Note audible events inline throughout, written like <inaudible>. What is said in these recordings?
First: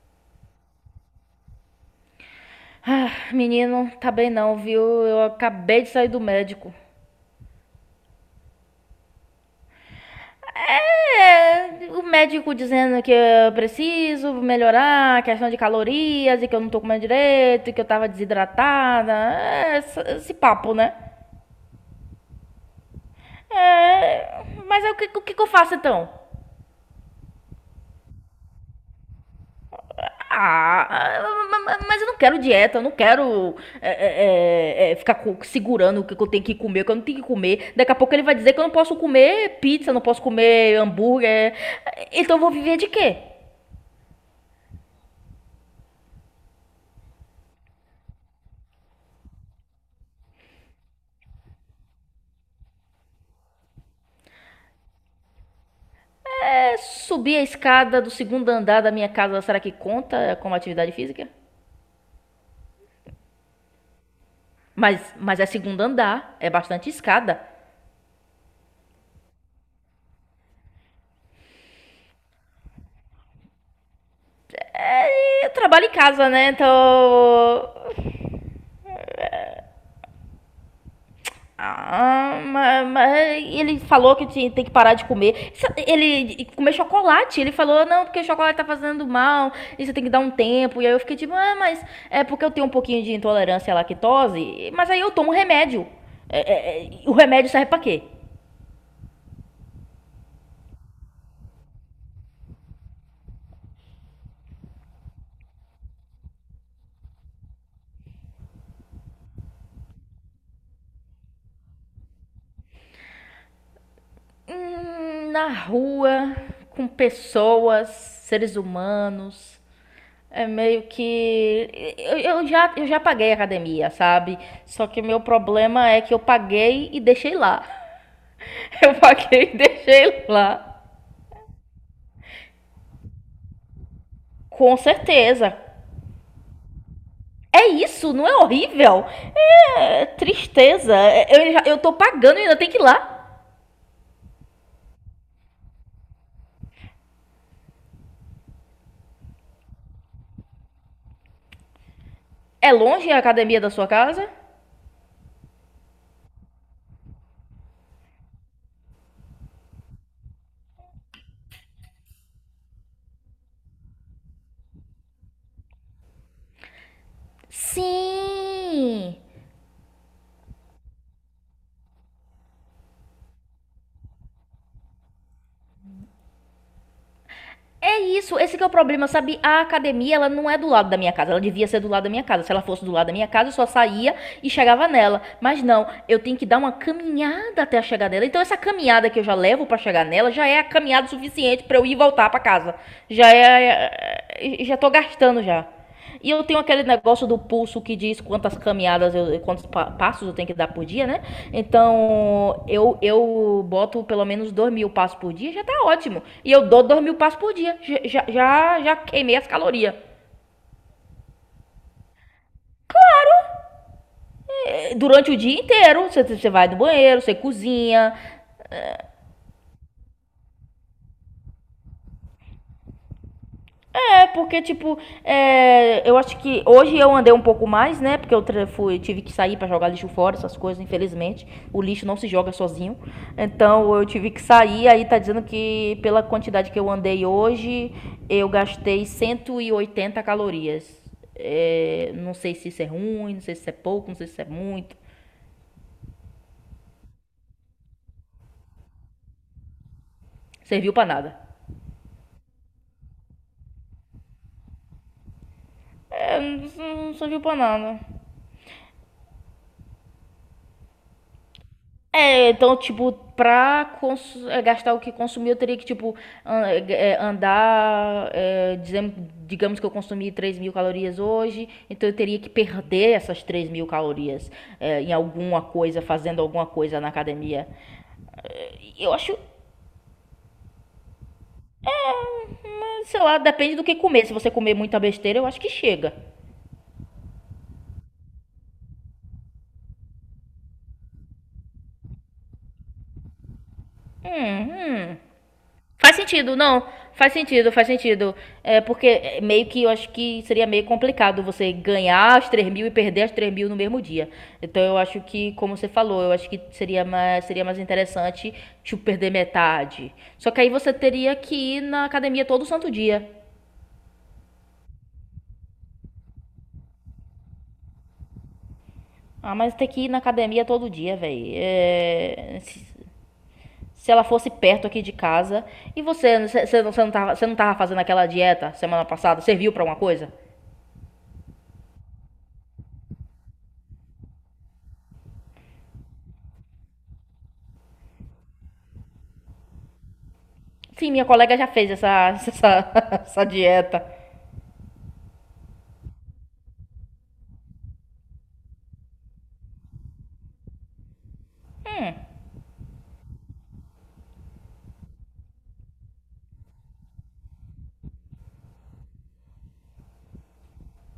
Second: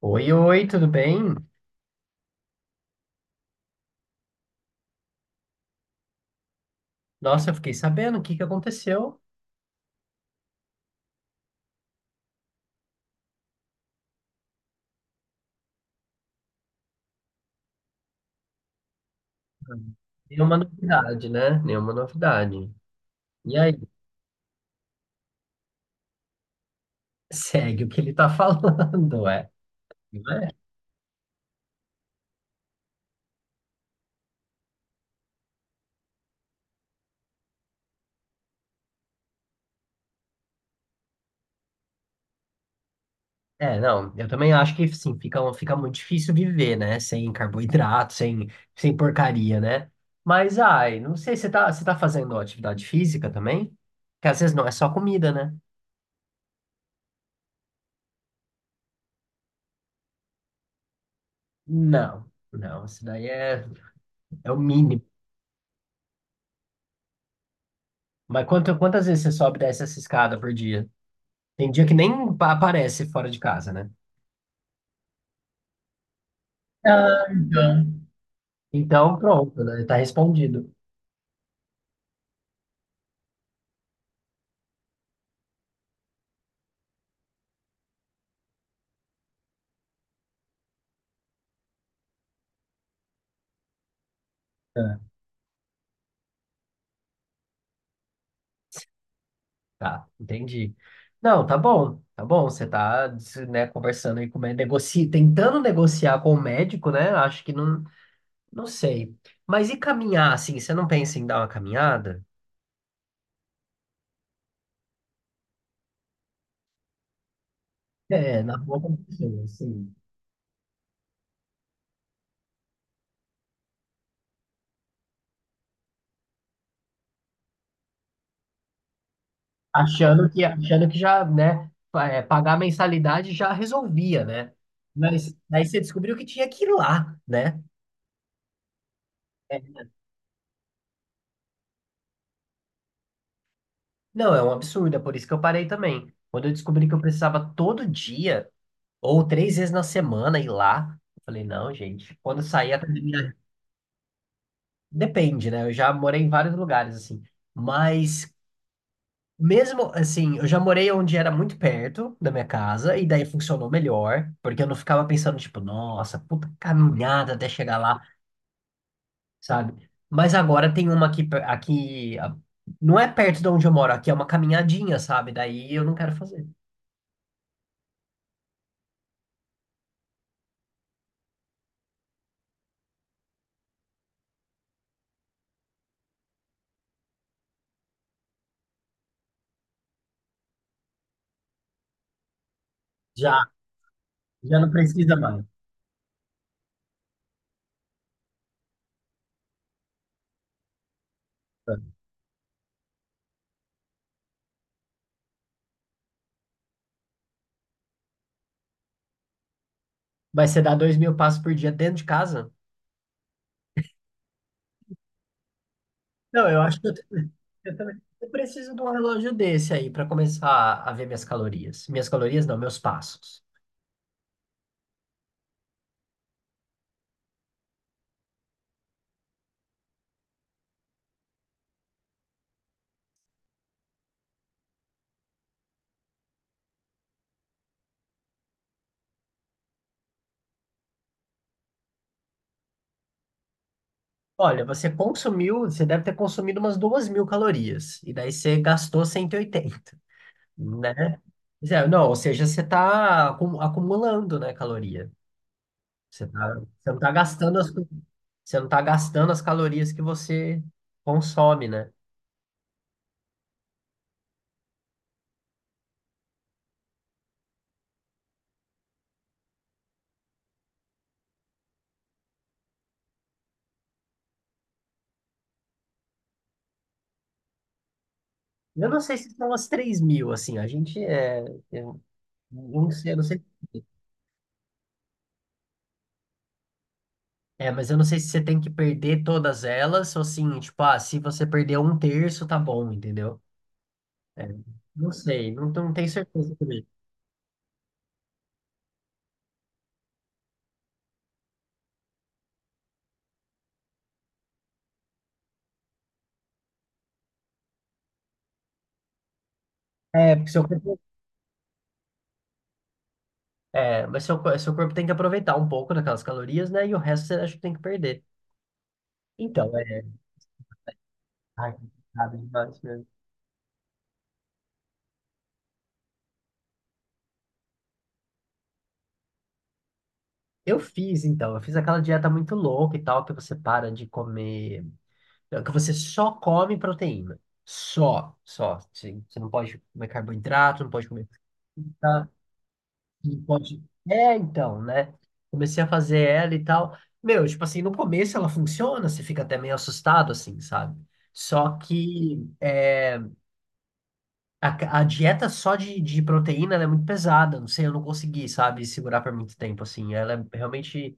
Oi, oi, tudo bem? Ah, menino, tá bem não, viu? Eu acabei de sair do médico. Nossa, eu fiquei sabendo o que que aconteceu. É, o médico dizendo que eu preciso melhorar a questão de calorias e que eu não tô comendo direito e que eu tava desidratada. É, esse Nenhuma papo, né? novidade, né? Nenhuma novidade. E aí, <laughs> É, mas é o que que eu faço então? segue o que ele tá falando, é. Ah, mas eu não quero dieta, eu não quero ficar segurando o que eu tenho que comer, o que eu não tenho que comer. Daqui a pouco ele vai dizer que eu não posso comer pizza, não posso comer hambúrguer. Então eu vou viver de quê? Não, eu também acho que sim, fica muito difícil viver, né? Sem carboidrato, sem, sem porcaria, né? Mas ai, não sei, você tá fazendo atividade física também? Porque às vezes não é só comida, né? É, subir a escada do segundo andar da minha casa, será que conta como atividade física? Não, isso daí é, é o mínimo. Mas é segundo andar, é bastante escada. Mas quantas vezes você sobe e desce essa escada por dia? Tem dia que nem aparece fora de casa, né? E eu trabalho em casa, né? Então Ah, então. Então, pronto, né? Tá respondido. ah, mas ele falou que tem que parar de comer. Ele comer chocolate. Ele falou, não, porque chocolate tá fazendo mal, e você tem que dar um tempo. E aí eu fiquei tipo, ah, mas é porque eu tenho um pouquinho de intolerância à lactose, mas aí É. eu tomo um remédio. O remédio serve pra quê? Tá, entendi. Não, tá bom, tá bom. Você tá, né, conversando aí com o médico, tentando negociar com o médico, né? Acho que não, não sei. Mas e caminhar, assim? Você não pensa em dar uma caminhada? Na rua, com pessoas, É, na seres boa com pessoa, humanos. assim. É meio que. Eu já paguei a academia, sabe? Só que o meu problema é que eu paguei e deixei lá. <laughs> Eu paguei e deixei Achando que, lá. achando que já, né, pagar a mensalidade já resolvia, né? Com Mas certeza. aí você descobriu que tinha que ir lá, né? É isso, não é horrível? É tristeza. Eu tô pagando e ainda tem que ir lá. Não, é um absurdo, é por isso que eu parei também. Quando eu descobri que eu precisava todo dia, ou três vezes na semana, ir lá, eu falei, não, gente, quando eu sair É a longe a academia. academia da sua casa? <laughs> Depende, né? Eu já morei em vários lugares, assim. Mas, mesmo assim, eu já morei onde era muito perto da minha casa, e daí funcionou melhor, porque eu não ficava pensando, tipo, nossa, puta caminhada até chegar lá, Sim. sabe? Mas agora tem uma aqui, aqui. Não é perto de onde eu moro, aqui é uma caminhadinha, sabe? Daí eu não quero fazer. É isso, esse que é o problema, sabe? A academia, ela não é do lado da minha casa. Ela devia ser do lado da minha casa. Se ela fosse do lado da minha casa, eu só saía e chegava nela. Mas não, eu tenho que dar uma caminhada até chegar nela. Então essa caminhada que eu já levo para chegar nela já é a caminhada suficiente para eu ir e voltar para casa. Já Já. é, Já é, é, não já tô precisa gastando mais. já. E eu tenho aquele negócio do pulso que diz quantas caminhadas eu, quantos pa passos eu tenho que dar por dia, né? Então eu boto pelo menos 2.000 passos por dia, já tá ótimo. E eu dou 2.000 passos por dia, já queimei as calorias. Mas você dá 2.000 passos por dia dentro de casa? Durante o dia inteiro, você, Não, você eu vai do acho que banheiro, <laughs> você eu também. cozinha. Eu preciso de um relógio desse aí para começar a ver minhas calorias. Minhas calorias não, meus passos. É porque, tipo, eu acho que hoje eu andei um pouco mais, né? Porque eu fui, tive que sair pra jogar lixo fora, essas coisas, infelizmente. O lixo não se joga sozinho. Então eu tive que sair, aí tá dizendo que pela quantidade que eu andei hoje, eu gastei 180 calorias. É, não sei se isso é ruim, não sei se isso é pouco, não sei se isso é Olha, muito. Você deve ter consumido umas 2.000 calorias. E daí você gastou 180, Serviu pra né? nada. Zé, não, ou seja, você está acumulando, né, caloria. É, Você não não, está não serviu pra gastando as, nada. você não tá gastando as calorias que você consome, né? É, então, tipo, gastar o que consumir, eu teria que, tipo, andar. Digamos que eu consumi 3.000 calorias hoje, então eu teria que perder essas 3.000 calorias em alguma coisa, fazendo alguma coisa na academia. Eu não Eu sei se acho, são as 3.000, assim, a gente é. Eu não sei, eu sei não lá, sei. depende do que comer. Se você comer muita besteira, eu acho que chega. É, mas eu não sei se você tem que perder todas elas, ou assim, tipo, ah, se você perder um terço, tá bom, entendeu? É, Hum, não hum. sei, não, não tenho Faz certeza sentido, também. não. Faz sentido, faz sentido. É porque é meio que eu acho que seria meio complicado você ganhar as 3.000 e perder as 3.000 no mesmo dia. Então eu acho que, como você falou, eu acho que seria mais interessante tipo perder metade. É, Só porque que seu aí você corpo, teria que ir na academia todo santo dia. é, mas seu corpo tem que aproveitar um pouco daquelas calorias, né? E o resto você acha que tem que perder. Ah, mas Então, tem é. que ir na academia todo dia, velho. Ai, complicado demais mesmo. Se ela fosse perto aqui de casa. E você, você não tava fazendo aquela dieta semana passada, serviu pra alguma coisa? Eu fiz aquela dieta muito louca e tal, que você para de comer. Não, que você só come proteína. Só, só. Você não pode comer carboidrato, não pode Sim, minha comer colega já fez essa, fruta, <laughs> não essa pode. dieta. É, então, né? Comecei a fazer ela e tal. Meu, tipo assim, no começo ela funciona, você fica até meio assustado, assim, sabe? Só que é, a dieta só de proteína ela é muito pesada. Não sei, eu não consegui, sabe, segurar por muito tempo, assim. Ela é realmente,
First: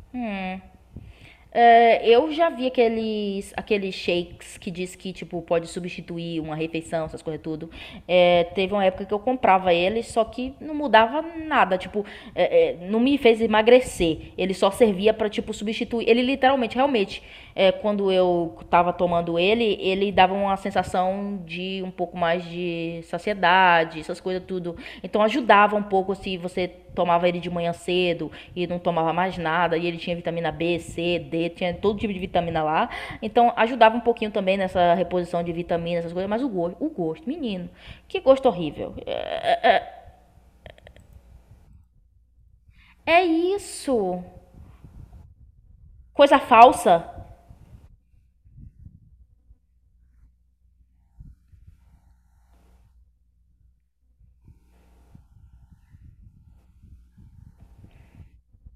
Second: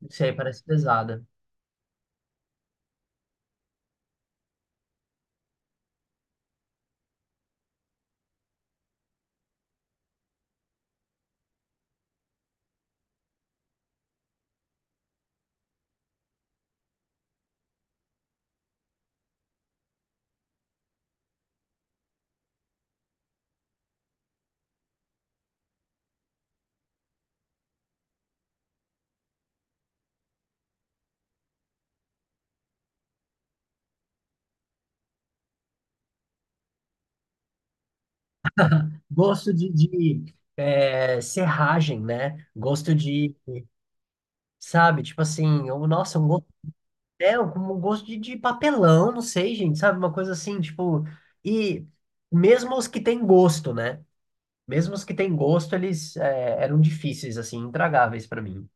não sei, parece pesada. É, eu já vi aqueles, shakes que diz que, tipo, pode substituir uma refeição, essas coisas tudo. É, teve uma época que eu comprava ele, só que não mudava nada, tipo, não me fez emagrecer. Ele só servia pra, tipo, substituir. Ele literalmente, realmente, quando eu estava tomando ele, ele dava uma sensação de um pouco mais de saciedade, essas coisas tudo. Então ajudava um pouco se você tomava ele de manhã cedo e não tomava mais nada, e ele tinha vitamina B, C, D, tinha todo tipo de vitamina lá. Então ajudava um pouquinho também nessa reposição de vitamina, essas coisas, mas o gosto, menino, que gosto horrível. Gosto de serragem, né? Gosto É de... isso. Sabe? Tipo assim, ou, nossa, um Coisa falsa. hotel com um gosto de papelão, não sei, gente, sabe? Uma coisa assim, tipo. E mesmo os que têm gosto, né? Mesmo os que têm gosto, eram difíceis, assim, intragáveis pra mim.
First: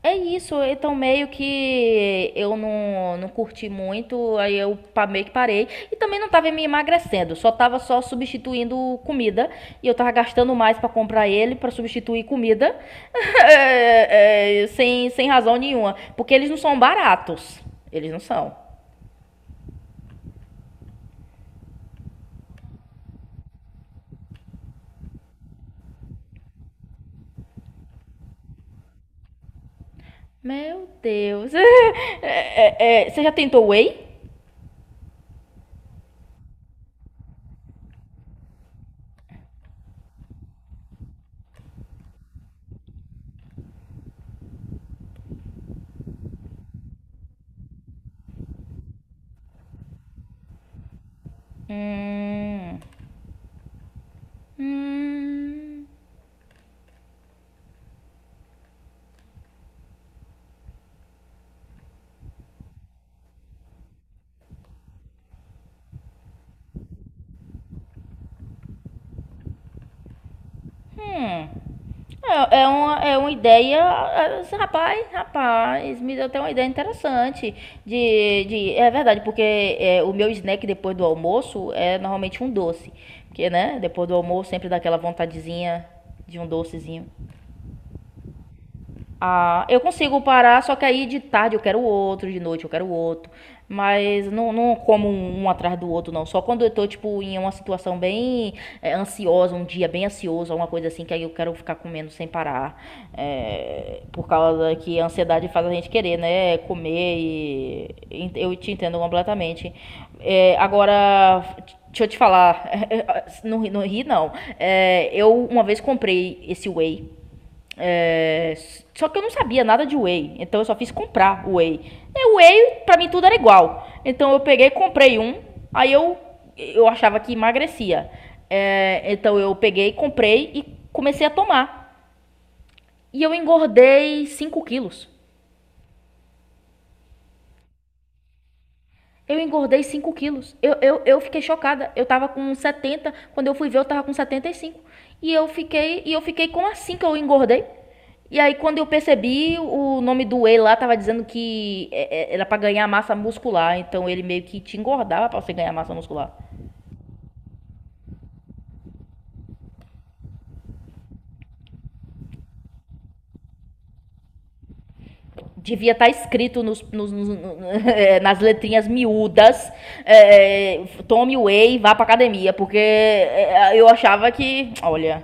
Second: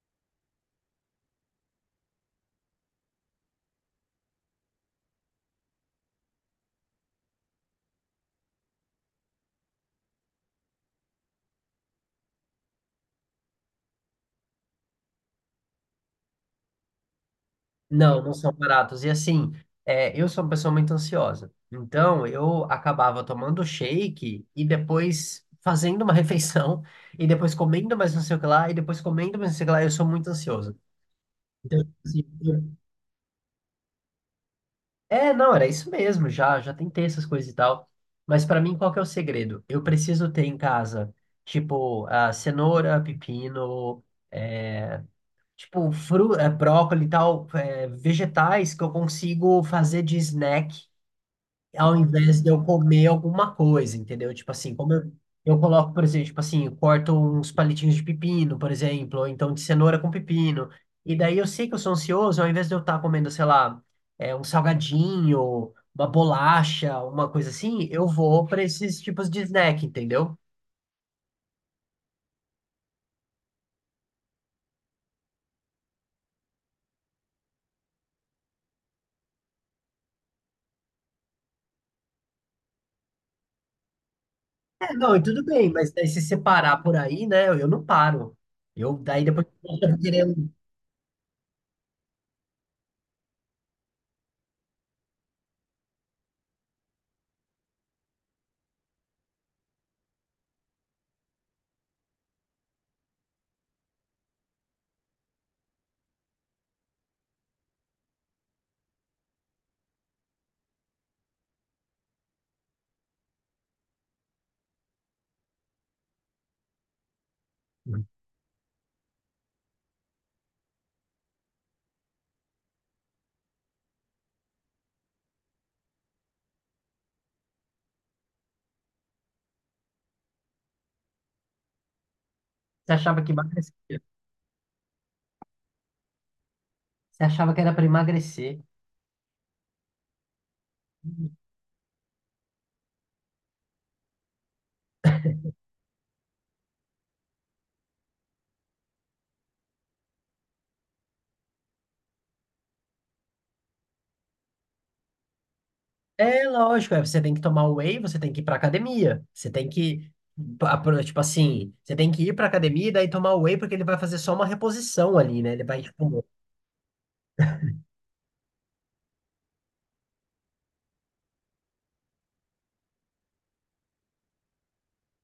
É isso, então meio que eu não curti muito, aí eu meio que parei. E também não tava me emagrecendo, só tava só substituindo comida. E eu tava gastando mais pra comprar ele, pra substituir comida, <laughs> sem razão nenhuma. Porque eles não são baratos, eles não Não, não são são. baratos. E assim, é, eu sou uma pessoa muito ansiosa. Então, eu acabava tomando shake e depois fazendo uma <laughs> refeição, e depois comendo mais não sei o que lá, e depois comendo mais não sei o que lá. Eu sou muito ansioso. Meu Deus. <laughs> Então, assim, eu... você já tentou whey? É, não, era isso mesmo, já, já tentei essas coisas e tal. Mas pra mim, qual que é o segredo? Eu preciso ter em casa, tipo, ah, cenoura, pepino, tipo, brócolis e tal, vegetais que eu consigo fazer de snack ao invés de eu Hum, comer alguma coisa, entendeu? Tipo assim, como eu hum, coloco, por exemplo, tipo assim, eu corto uns palitinhos de pepino, por exemplo, ou então de cenoura com pepino. E daí eu sei que eu sou ansioso, ao invés de eu estar comendo, sei lá, um salgadinho, uma bolacha, uma coisa assim, eu vou para esses tipos de snack, entendeu? hum. É uma ideia, assim, rapaz, rapaz, me deu até uma ideia interessante de é verdade, porque o meu snack depois do almoço é normalmente um doce, porque, né, depois do almoço sempre dá É, aquela não, e tudo bem, vontadezinha mas daí se de um separar por docezinho. aí, né, eu não paro. Eu, daí depois, Ah, eu eu consigo queria- parar, só que aí de tarde eu quero outro, de noite eu quero outro. Mas não, não como um atrás do outro, não. Só quando eu tô, tipo, em uma situação bem ansiosa, um dia bem ansioso, alguma coisa assim, que aí eu quero ficar comendo sem parar. É, por causa que a ansiedade faz a gente querer, né? Comer e eu te entendo completamente. É, agora, deixa eu te falar. <laughs> Não, não ri, não. É, eu uma vez comprei esse whey. É, só que eu não sabia nada de whey, então eu só fiz comprar whey. E whey, pra mim, tudo era igual. Então eu peguei, comprei um, aí eu achava que emagrecia. É, então eu peguei, comprei e comecei a tomar. você achava E que eu emagrecia? engordei 5 quilos. Você achava que era para emagrecer? Eu engordei 5 quilos. Eu fiquei chocada. Eu tava com 70. Quando eu fui ver, eu tava com 75. E eu fiquei como assim que eu engordei? E aí, quando eu percebi, o nome do whey lá tava dizendo que era pra ganhar massa muscular. Então, ele meio que te engordava pra você ganhar massa muscular. É lógico, é, você tem que tomar whey, você tem que ir pra academia. Você tem que, tipo assim, você tem que ir pra academia e daí tomar whey porque ele vai fazer só uma reposição ali, né? Ele vai, Devia estar tipo, escrito nos, <laughs> nas letrinhas miúdas: tome whey e vá pra academia. Porque eu achava que, olha,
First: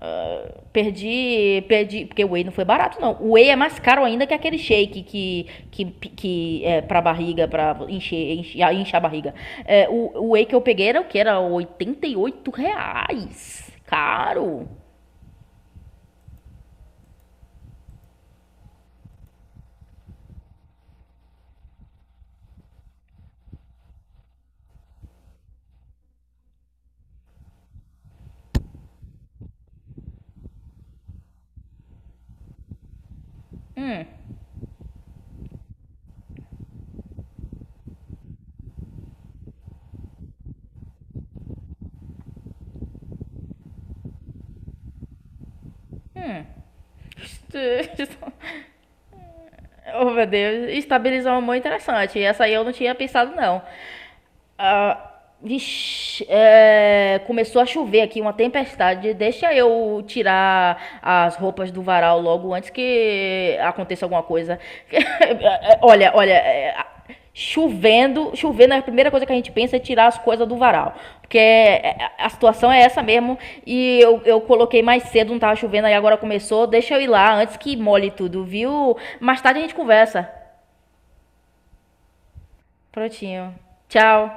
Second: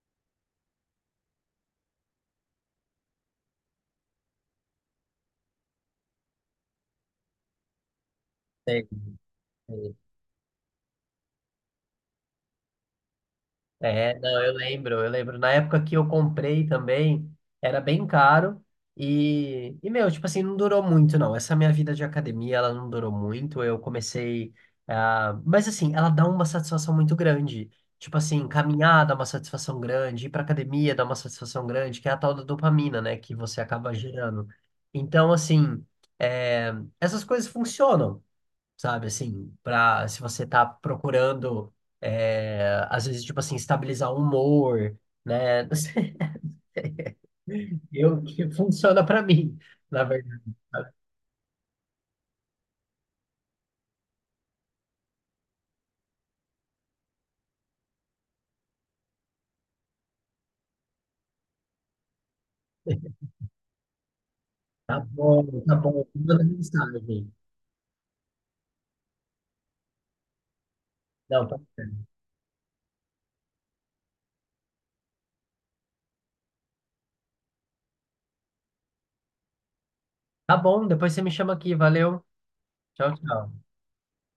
ah, perdi, perdi. Porque o whey não foi barato, não. O whey é mais caro ainda que aquele shake que, que é pra barriga, pra encher, encher, é... encher a barriga. É, o whey que eu peguei era o que? Era R$ 88. É, não, Caro. Eu lembro. Na época que eu comprei também, era bem caro e meu, tipo assim, não durou muito, não. Essa minha vida de academia, ela não durou muito. Eu comecei, ah, mas assim, ela dá uma satisfação muito grande. Tipo assim, caminhar dá uma satisfação grande, ir pra academia dá uma satisfação grande, que é a tal da dopamina, né, que você acaba gerando. Então, assim, é, essas coisas funcionam, sabe? Assim, para se você tá procurando, é, às vezes, tipo assim, estabilizar o humor, né? <laughs> Não sei, eu <laughs> que funciona para mim, na Oh, meu verdade. Deus, estabilizou uma mão interessante. Essa aí eu não tinha pensado, não. Ah, vixi, começou a chover aqui, uma tempestade. Deixa eu tirar as roupas do varal logo antes que aconteça alguma coisa. <laughs> Tá bom, Olha, olha, manda mensagem. chovendo, chovendo, a primeira coisa que a gente pensa é tirar as coisas do varal. Porque Não, tá certo. a situação é essa mesmo. E eu coloquei mais cedo, não tava chovendo, aí agora começou. Deixa eu ir lá antes que molhe tudo, viu? Mais tarde a gente conversa. Tá bom, depois você me chama aqui, valeu. Tchau, Prontinho. tchau. Tchau.